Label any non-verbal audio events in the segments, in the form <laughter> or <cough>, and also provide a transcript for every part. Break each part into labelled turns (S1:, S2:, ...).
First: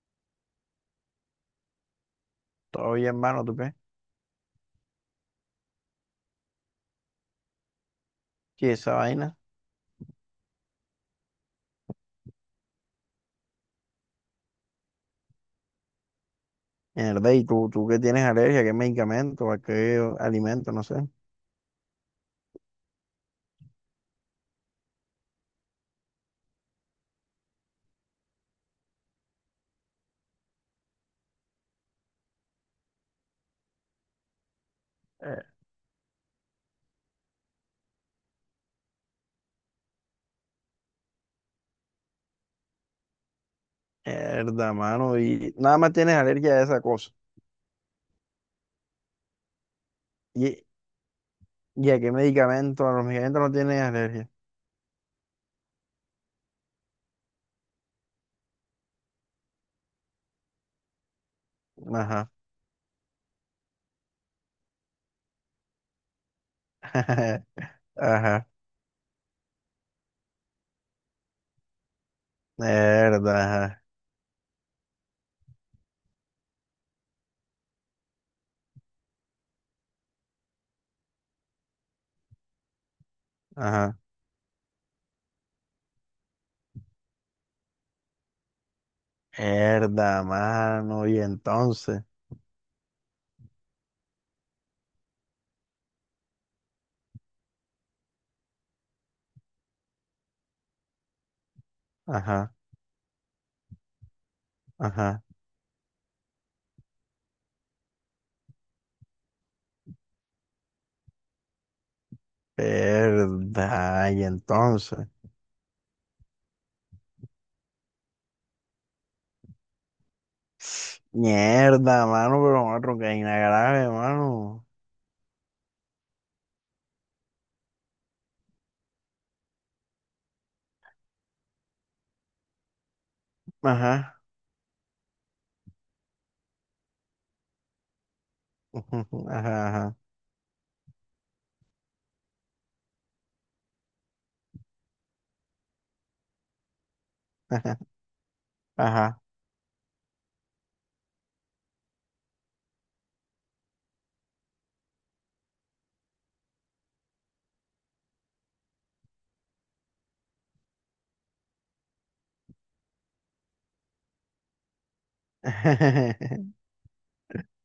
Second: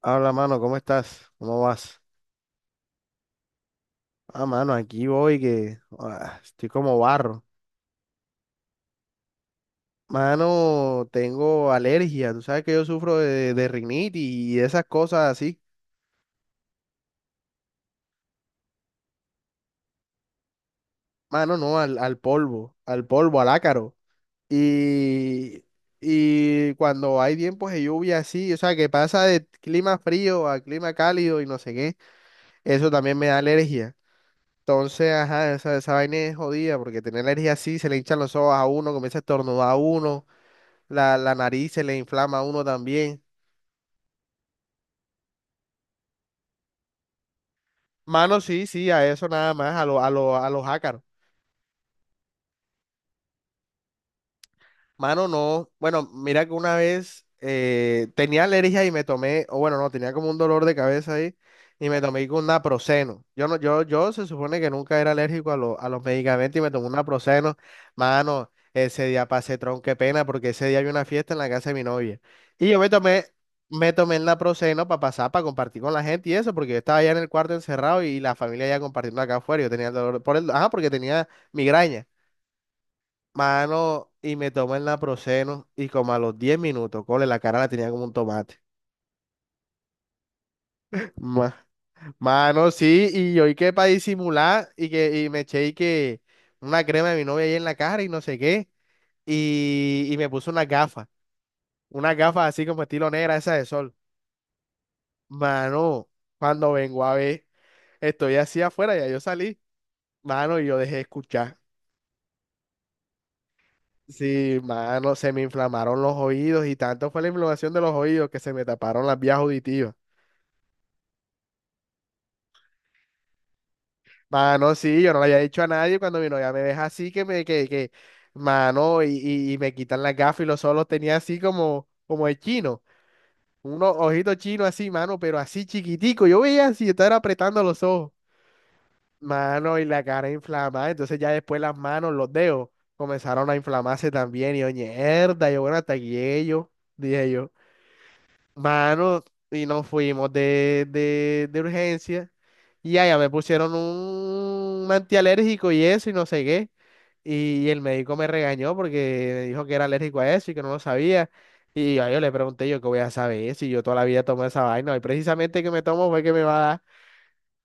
S1: Habla, mano, ¿cómo estás? ¿Cómo vas?
S2: Todo bien, hermano, ¿tú qué?
S1: Ah, mano, aquí voy que estoy como barro.
S2: Sí, esa vaina.
S1: Mano, tengo alergia. Tú sabes que yo sufro de rinitis y esas cosas así.
S2: Mierda, ¿y tú, qué tienes alergia? ¿Qué medicamento? ¿A qué alimento? No sé.
S1: Mano, no, al polvo, al polvo, al ácaro. Y, y cuando hay tiempos de lluvia así, o sea, que pasa de clima frío a clima cálido y no sé qué, eso también me da alergia. Entonces,
S2: Eh,
S1: ajá, esa vaina es jodida porque tener alergia así, se le hinchan los ojos a uno, comienza a estornudar a uno. La nariz se le inflama a uno también.
S2: Mierda, mano. Y nada más tienes alergia a esa cosa.
S1: Mano, sí, sí, a eso nada más, a
S2: ¿Y,
S1: los ácaros.
S2: y a qué medicamento? A los medicamentos no tienes alergia.
S1: Mano, no. Bueno, mira que una vez tenía alergia y me tomé, o bueno, no, tenía como un dolor de cabeza ahí y me tomé
S2: Ajá.
S1: con naproxeno. Yo no, yo se supone que nunca era alérgico a los medicamentos y me tomé un naproxeno.
S2: <laughs> Ajá.
S1: Mano, ese día pasé qué pena, porque ese día había una fiesta en la casa de mi novia. Y yo me tomé,
S2: Mierda, ajá.
S1: me tomé el naproxeno para compartir con la gente y eso, porque yo estaba allá en el cuarto encerrado y la familia ya compartiendo acá afuera. Yo tenía el dolor por el, ajá, porque tenía migraña.
S2: Ajá.
S1: Mano, y me tomé el naproxeno y como a los 10 minutos, cole, la cara la tenía como un tomate.
S2: Mierda, mano. Y
S1: Ma-
S2: entonces.
S1: Mano, sí, y yo y que para disimular y que y me eché y que una crema de mi novia ahí en la cara y no sé qué. Y me puse unas gafas
S2: Ajá.
S1: así como estilo negra, esa de sol.
S2: Ajá.
S1: Mano, cuando vengo a ver, estoy así afuera, ya yo salí. Mano, y yo dejé de escuchar.
S2: Mierda. Y
S1: Sí,
S2: entonces.
S1: mano, se me inflamaron los oídos y tanto fue la inflamación de los oídos que se me taparon las vías auditivas.
S2: Mierda, mano, pero otro que hay una grave, mano.
S1: Mano, sí, yo no lo había dicho a nadie cuando mi novia me deja así que me, mano, y me quitan las gafas y los ojos los tenía así como de chino, unos
S2: Ajá.
S1: ojitos chinos así, mano, pero así chiquitico, yo veía así, estaba apretando los ojos,
S2: Ajá,
S1: mano, y
S2: ajá,
S1: la cara inflamada. Entonces ya después las manos, los dedos comenzaron a inflamarse también, y yo, mierda, yo, bueno, hasta aquí llegué yo, dije yo.
S2: ajá. <laughs> ajá.
S1: Mano, y nos fuimos de urgencia. Y allá me pusieron un antialérgico y eso, y no sé qué. Y el médico me regañó porque me dijo que era alérgico a eso y que no lo sabía. Y yo le pregunté yo qué voy a saber si yo toda la vida tomo esa vaina. Y precisamente que me tomo fue que me va
S2: <laughs>
S1: a dar.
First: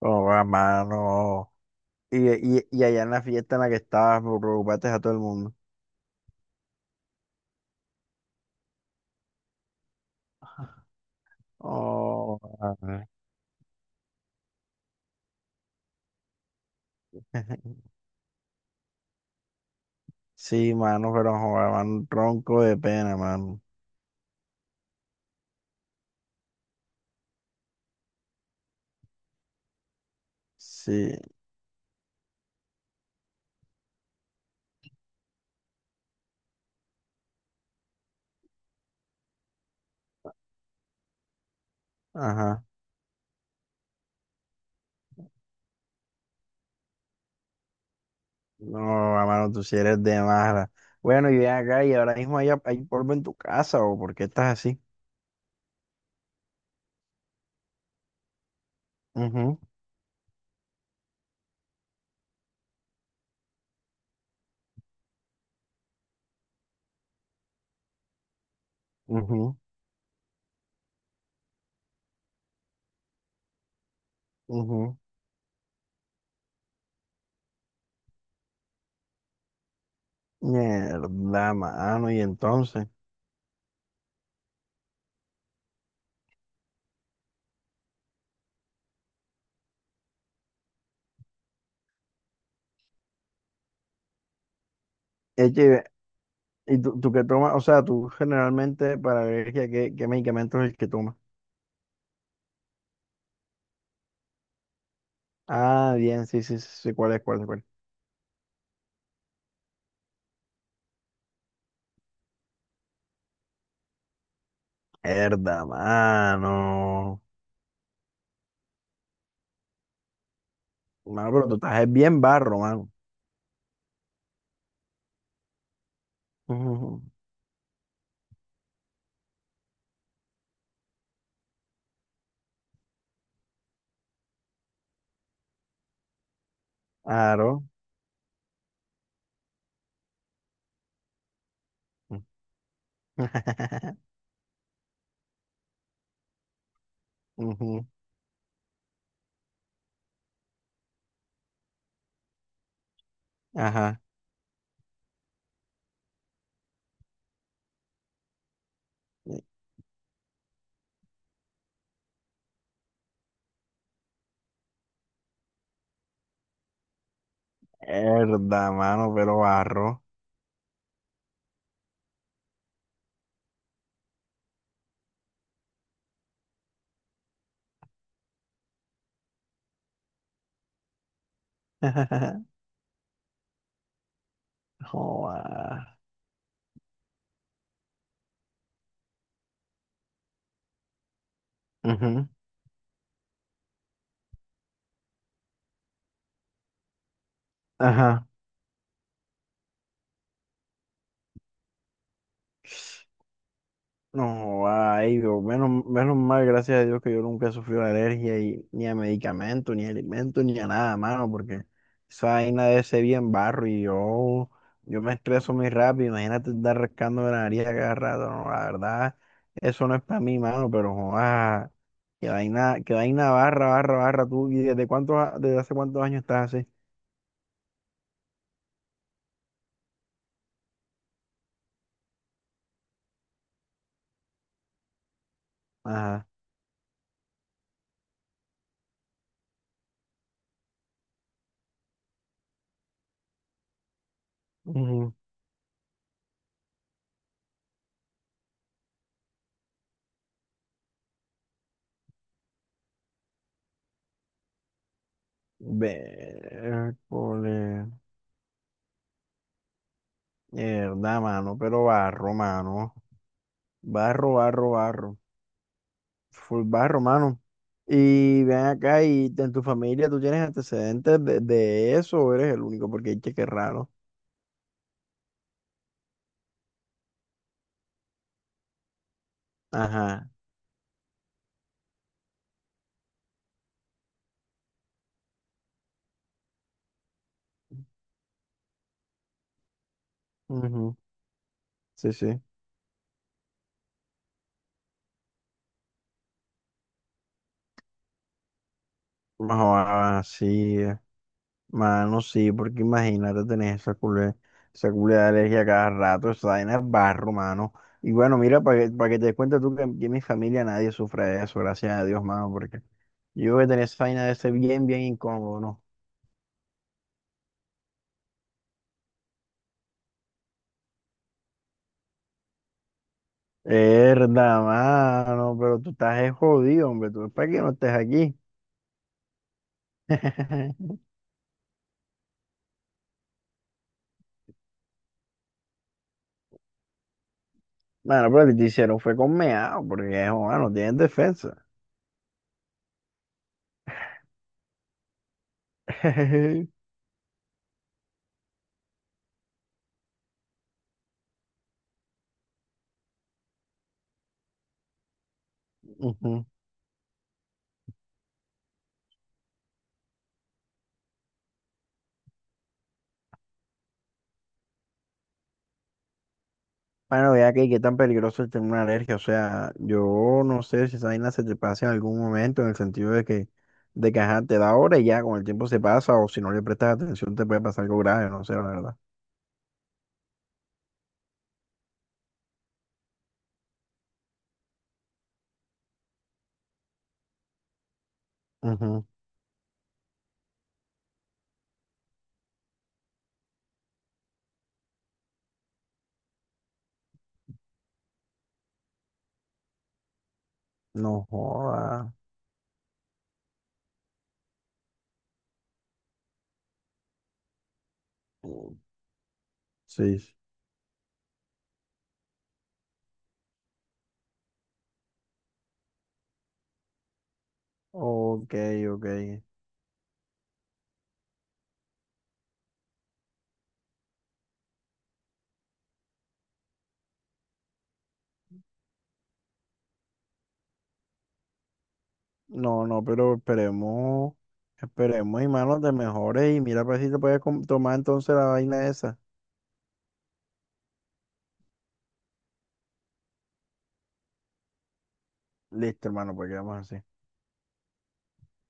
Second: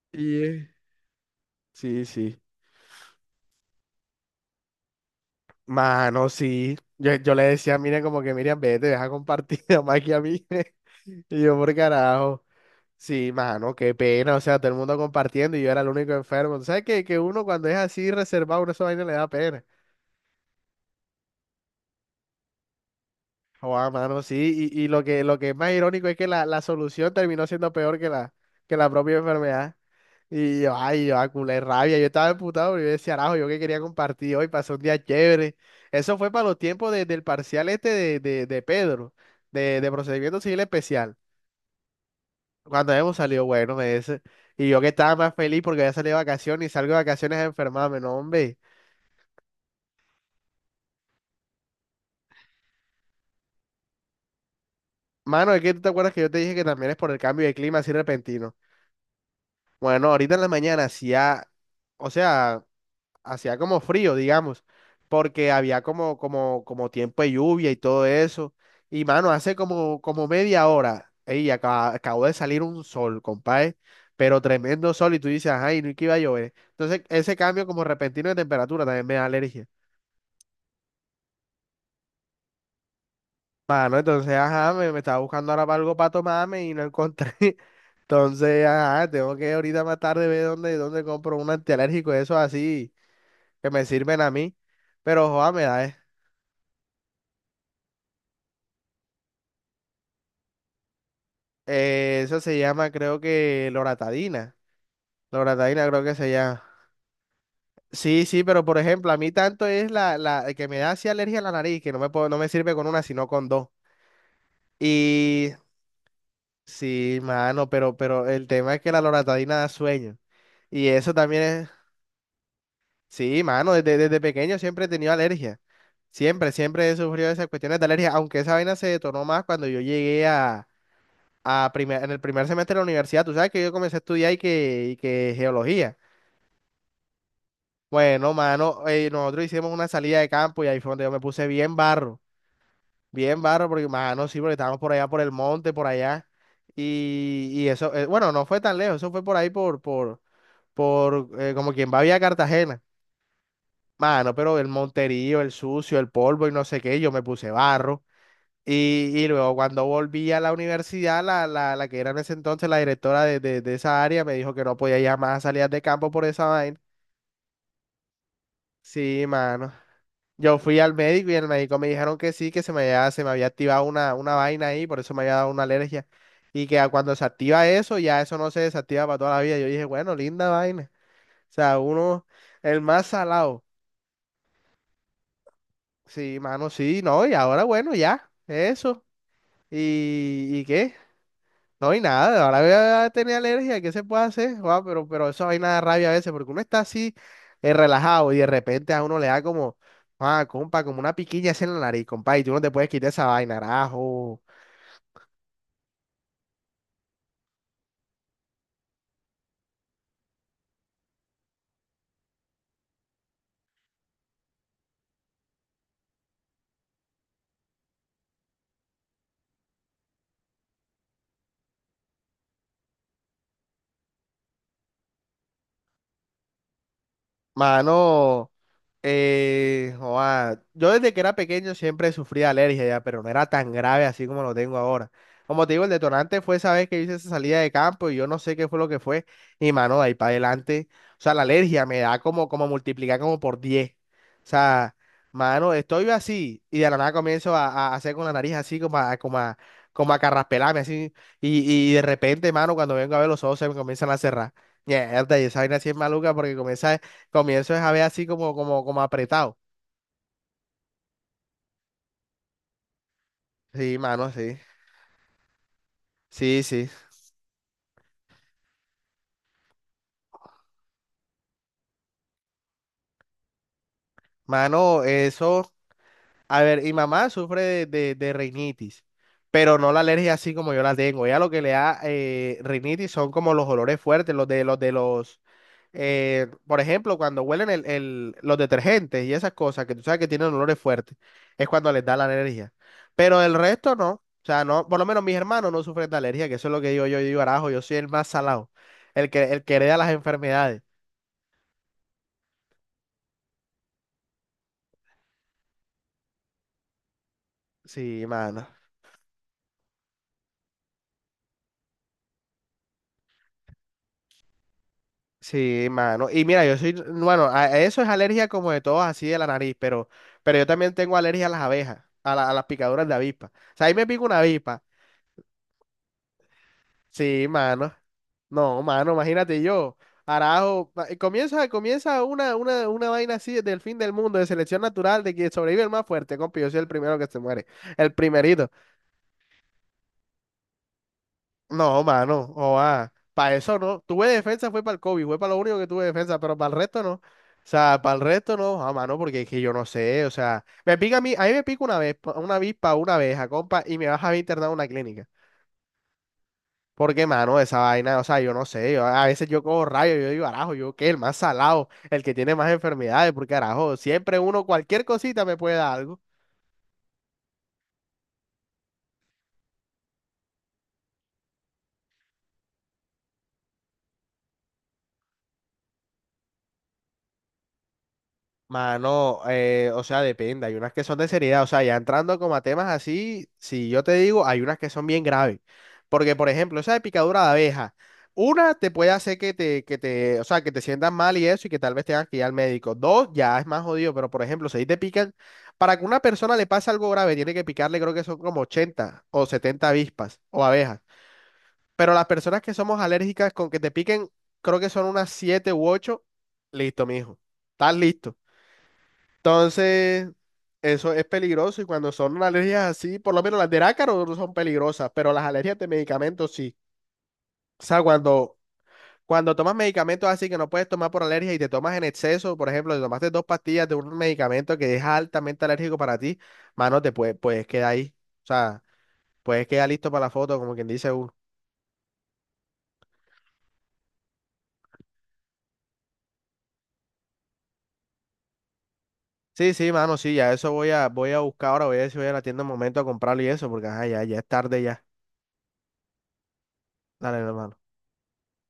S2: Oh,
S1: Y
S2: va, mano.
S1: sí,
S2: Y,
S1: sí.
S2: y allá en la fiesta en la que estabas, me preocupaste a todo el mundo.
S1: Mano, sí. Yo le decía, miren, como que Miriam, vete, deja compartir <laughs> más que a mí. <laughs> Y yo, por
S2: Oh,
S1: carajo.
S2: ajá.
S1: Sí, mano, qué pena, o sea, todo el mundo compartiendo y yo era el único enfermo. ¿Tú ¿Sabes que uno cuando es
S2: <laughs>
S1: así reservado, uno esa vaina le da pena?
S2: sí, mano, pero joder, mano, tronco de pena, mano.
S1: Joder, mano, sí, y lo que, es más irónico es que la solución terminó siendo peor que la propia enfermedad. Y yo, ay,
S2: Sí,
S1: yo, a culé rabia, yo estaba emputado, pero yo decía, arajo, yo que quería compartir hoy, pasó un día chévere. Eso fue para los tiempos del parcial este de Pedro, de procedimiento civil especial.
S2: ajá.
S1: Cuando hemos salido bueno, me dice. Y yo que estaba más feliz porque había salido de vacaciones y salgo de vacaciones a enfermarme, no, hombre.
S2: No, va, mano, tú sí eres de mala. Bueno, y ven acá, y ahora mismo hay, hay polvo en tu casa, ¿o por qué estás así?
S1: Mano, es que tú te acuerdas que yo te dije que también es por el cambio de clima así repentino.
S2: Ujú,
S1: Bueno, ahorita en la mañana hacía, o sea, hacía como frío, digamos, porque había como, como tiempo de lluvia y todo eso. Y mano, hace
S2: ujú,
S1: como, como media hora, ey, acabó de salir un sol, compadre, pero tremendo
S2: ujú.
S1: sol y tú dices, ay, no, y que iba a llover. Entonces, ese cambio como repentino de temperatura también me da alergia.
S2: Mierda, mano, y entonces.
S1: Mano, entonces, ajá, me estaba buscando ahora para algo para tomarme y no encontré. <laughs> Entonces, ajá, tengo que ahorita más tarde ver dónde compro un antialérgico, eso así, que me sirven a mí. Pero, joda, me da.
S2: ¿Y tú, qué tomas? O sea, tú generalmente para alergia, ¿qué, qué medicamento es el que tomas?
S1: Eso se llama, creo que, loratadina. Loratadina
S2: Ah,
S1: creo que
S2: bien,
S1: se
S2: sí, sí,
S1: llama.
S2: sí, sí, ¿cuál es, cuál es, cuál es?
S1: Sí, sí, pero por ejemplo, a mí tanto es la, la que me da así alergia a la nariz, que no me sirve con una, sino con dos. Y
S2: Herda,
S1: sí,
S2: mano.
S1: mano, pero el tema es que la loratadina da sueño. Y eso
S2: Mano,
S1: también
S2: pero tú
S1: es.
S2: estás es bien barro, mano.
S1: Sí, mano, desde pequeño siempre he tenido alergia. Siempre he
S2: Ujú,
S1: sufrido esas cuestiones de alergia, aunque esa vaina se detonó más cuando yo llegué a en el primer semestre de la universidad. Tú sabes que yo comencé a estudiar y que geología.
S2: aro.
S1: Bueno, mano, nosotros hicimos una salida de campo y ahí fue donde yo me puse bien barro, porque,
S2: <laughs>
S1: mano, sí, porque estábamos por allá, por el monte, por allá. Y
S2: Ujú,
S1: eso, bueno, no fue tan lejos, eso fue por ahí, por, por, como quien va a Vía Cartagena.
S2: ajá.
S1: Mano, pero el monterío, el sucio, el polvo y no sé qué, yo me puse barro. Y luego cuando volví a la universidad, la, la que era en ese entonces la directora de esa área me dijo que no podía ya más a salidas de campo por esa vaina.
S2: Herda, mano,
S1: Sí,
S2: pero
S1: mano.
S2: barro.
S1: Yo fui al médico y el médico me dijeron que sí, que se me había activado una vaina ahí, por eso me había dado una alergia. Y que a cuando se activa eso, ya eso no se desactiva para toda la vida. Yo dije, bueno, linda vaina. O sea, uno,
S2: <laughs>
S1: el más salado.
S2: Joda.
S1: Sí, mano, sí, no, y ahora bueno, ya, eso. ¿Y qué? No, y
S2: Ujú,
S1: nada, ahora voy a tener alergia, ¿qué se puede hacer? Guau, pero eso hay nada rabia a veces, porque uno está así
S2: ajá.
S1: relajado y de repente a uno le da como, ah, compa, como una piquiña así en la nariz, compa, y tú no te puedes quitar esa vaina, carajo.
S2: No, ay, Dios, menos, menos mal, gracias a Dios que yo nunca he sufrido alergia y, ni a medicamentos, ni a alimentos, ni a nada, mano, porque esa vaina de ese bien barro y yo me estreso muy rápido, imagínate estar rascando la nariz a cada rato, no, la verdad, eso no es para mí, mano, pero joda, que vaina barra, barra, barra, tú, ¿y desde cuántos, desde hace cuántos años estás así?
S1: Mano, joa, yo desde que era pequeño siempre sufría alergia ya, pero no era tan grave así como lo tengo ahora. Como te digo, el
S2: Ajá.
S1: detonante fue esa vez que hice esa salida de campo y yo no sé qué fue lo que fue. Y mano, de ahí para adelante, o sea, la alergia me da como, como multiplicar como por 10. O sea,
S2: Ujú.
S1: mano, estoy así y de la nada comienzo a hacer con la nariz así como a, como a carraspelarme así. Y de repente, mano, cuando vengo a ver los ojos se me comienzan a cerrar. Mierda, y esa vaina así es maluca porque comienza. Comienzo es
S2: Cole,
S1: a ver así como, como apretado.
S2: mierda, mano, pero barro, mano.
S1: Sí, mano,
S2: Barro,
S1: sí.
S2: barro, barro.
S1: Sí,
S2: Full
S1: sí.
S2: barro, mano. Y ven acá, y en tu familia, ¿tú tienes antecedentes de eso o eres el único? Porque hay que raro.
S1: Mano, eso. A ver, mi mamá sufre de rinitis, pero no la
S2: Ajá.
S1: alergia así como yo la tengo. Ella lo que le da rinitis son como los olores fuertes, los de los por ejemplo, cuando huelen los detergentes y esas cosas que tú sabes que tienen olores
S2: Ujú,
S1: fuertes, es cuando les
S2: sí,
S1: da la
S2: sí.
S1: alergia. Pero el resto no. O sea, no, por lo menos mis hermanos no sufren de alergia, que eso es lo que digo yo, yo digo, arajo, yo soy el más salado, el que hereda las
S2: Ah, sí.
S1: enfermedades.
S2: Eh. Mano, sí, porque imagínate tener esa culé de alergia a cada rato, esa vaina es barro, mano. Y
S1: Sí,
S2: bueno, mira,
S1: mano.
S2: para que te des cuenta tú que en mi familia nadie sufre de eso, gracias a Dios, mano, porque yo voy a tener esa vaina de ser bien, bien incómodo, ¿no?
S1: Sí, mano. Y mira, yo soy, bueno, a eso es alergia como de todos, así de la nariz, pero yo también tengo alergia a las abejas, a las picaduras de avispa. O sea, ahí me pica una
S2: Verdad,
S1: avispa.
S2: mano, pero tú estás es jodido, hombre. ¿Tú
S1: Sí,
S2: para que no estés
S1: mano.
S2: aquí?
S1: No, mano, imagínate yo. Arajo,
S2: <laughs>
S1: comienza, comienza una, una vaina así del fin del mundo, de selección natural, de que sobrevive el más fuerte, compi. Yo soy el primero que se muere. El
S2: Bueno, pero lo que te
S1: primerito.
S2: hicieron fue con meado, porque joder, no tienen defensa.
S1: No, mano, para eso no. Tuve defensa, fue para el COVID, fue para lo único que tuve defensa, pero para
S2: <laughs>
S1: el resto no. O sea, para el resto no, ah, mano, porque es que yo no sé, o sea, me pica a mí me pica una vez, una avispa, una abeja, compa, y me vas a internar a una clínica.
S2: Ujú.
S1: Porque, mano, esa vaina, o sea, yo no sé, yo, a veces yo cojo rayos, yo digo, arajo, yo qué, el más salado, el que tiene más enfermedades, porque, arajo, siempre uno, cualquier cosita me puede dar algo.
S2: Bueno, vea que qué tan peligroso es tener una alergia. O sea, yo no sé si esa vaina se te pasa en algún momento, en el sentido de que ajá, te da ahora y ya con el tiempo se pasa, o si no le prestas atención te puede pasar algo grave, no sé, la verdad.
S1: Mano, o sea, depende. Hay unas que son de seriedad. O sea, ya entrando como a temas así, si yo te digo, hay unas que son bien graves. Porque, por ejemplo, esa de picadura de abeja, una te
S2: Ujú.
S1: puede hacer que te, o sea, que te sientas mal y eso, y que tal vez tengas que ir al médico. Dos, ya es más jodido. Pero, por ejemplo, si ahí te pican, para que una persona le pase algo grave, tiene que picarle, creo que son como 80 o 70 avispas o abejas.
S2: No joda.
S1: Pero las personas que somos alérgicas con que te piquen, creo que son unas 7 u 8. Listo, mijo. Estás listo.
S2: Sí.
S1: Entonces,
S2: Sí.
S1: eso es peligroso y cuando son alergias así, por lo menos las del ácaro no son peligrosas, pero las alergias de medicamentos sí. O sea,
S2: Ok,
S1: cuando,
S2: ok.
S1: cuando tomas medicamentos así que no puedes tomar por alergia y te tomas en exceso, por ejemplo, te tomaste 2 pastillas de un medicamento que es altamente alérgico para ti, mano, te puedes quedar ahí. O sea, puedes quedar listo para la foto, como quien dice uno.
S2: No, no, pero esperemos, esperemos, hermano, de mejores y mira para ver si te puedes tomar entonces la vaina esa.
S1: Sí, sí, mano, sí, ya eso voy a buscar ahora, voy a ver si voy a la tienda un momento a comprarlo y eso, porque ajá, ya, ya es tarde ya.
S2: Listo, hermano, pues quedamos así.
S1: Dale, hermano.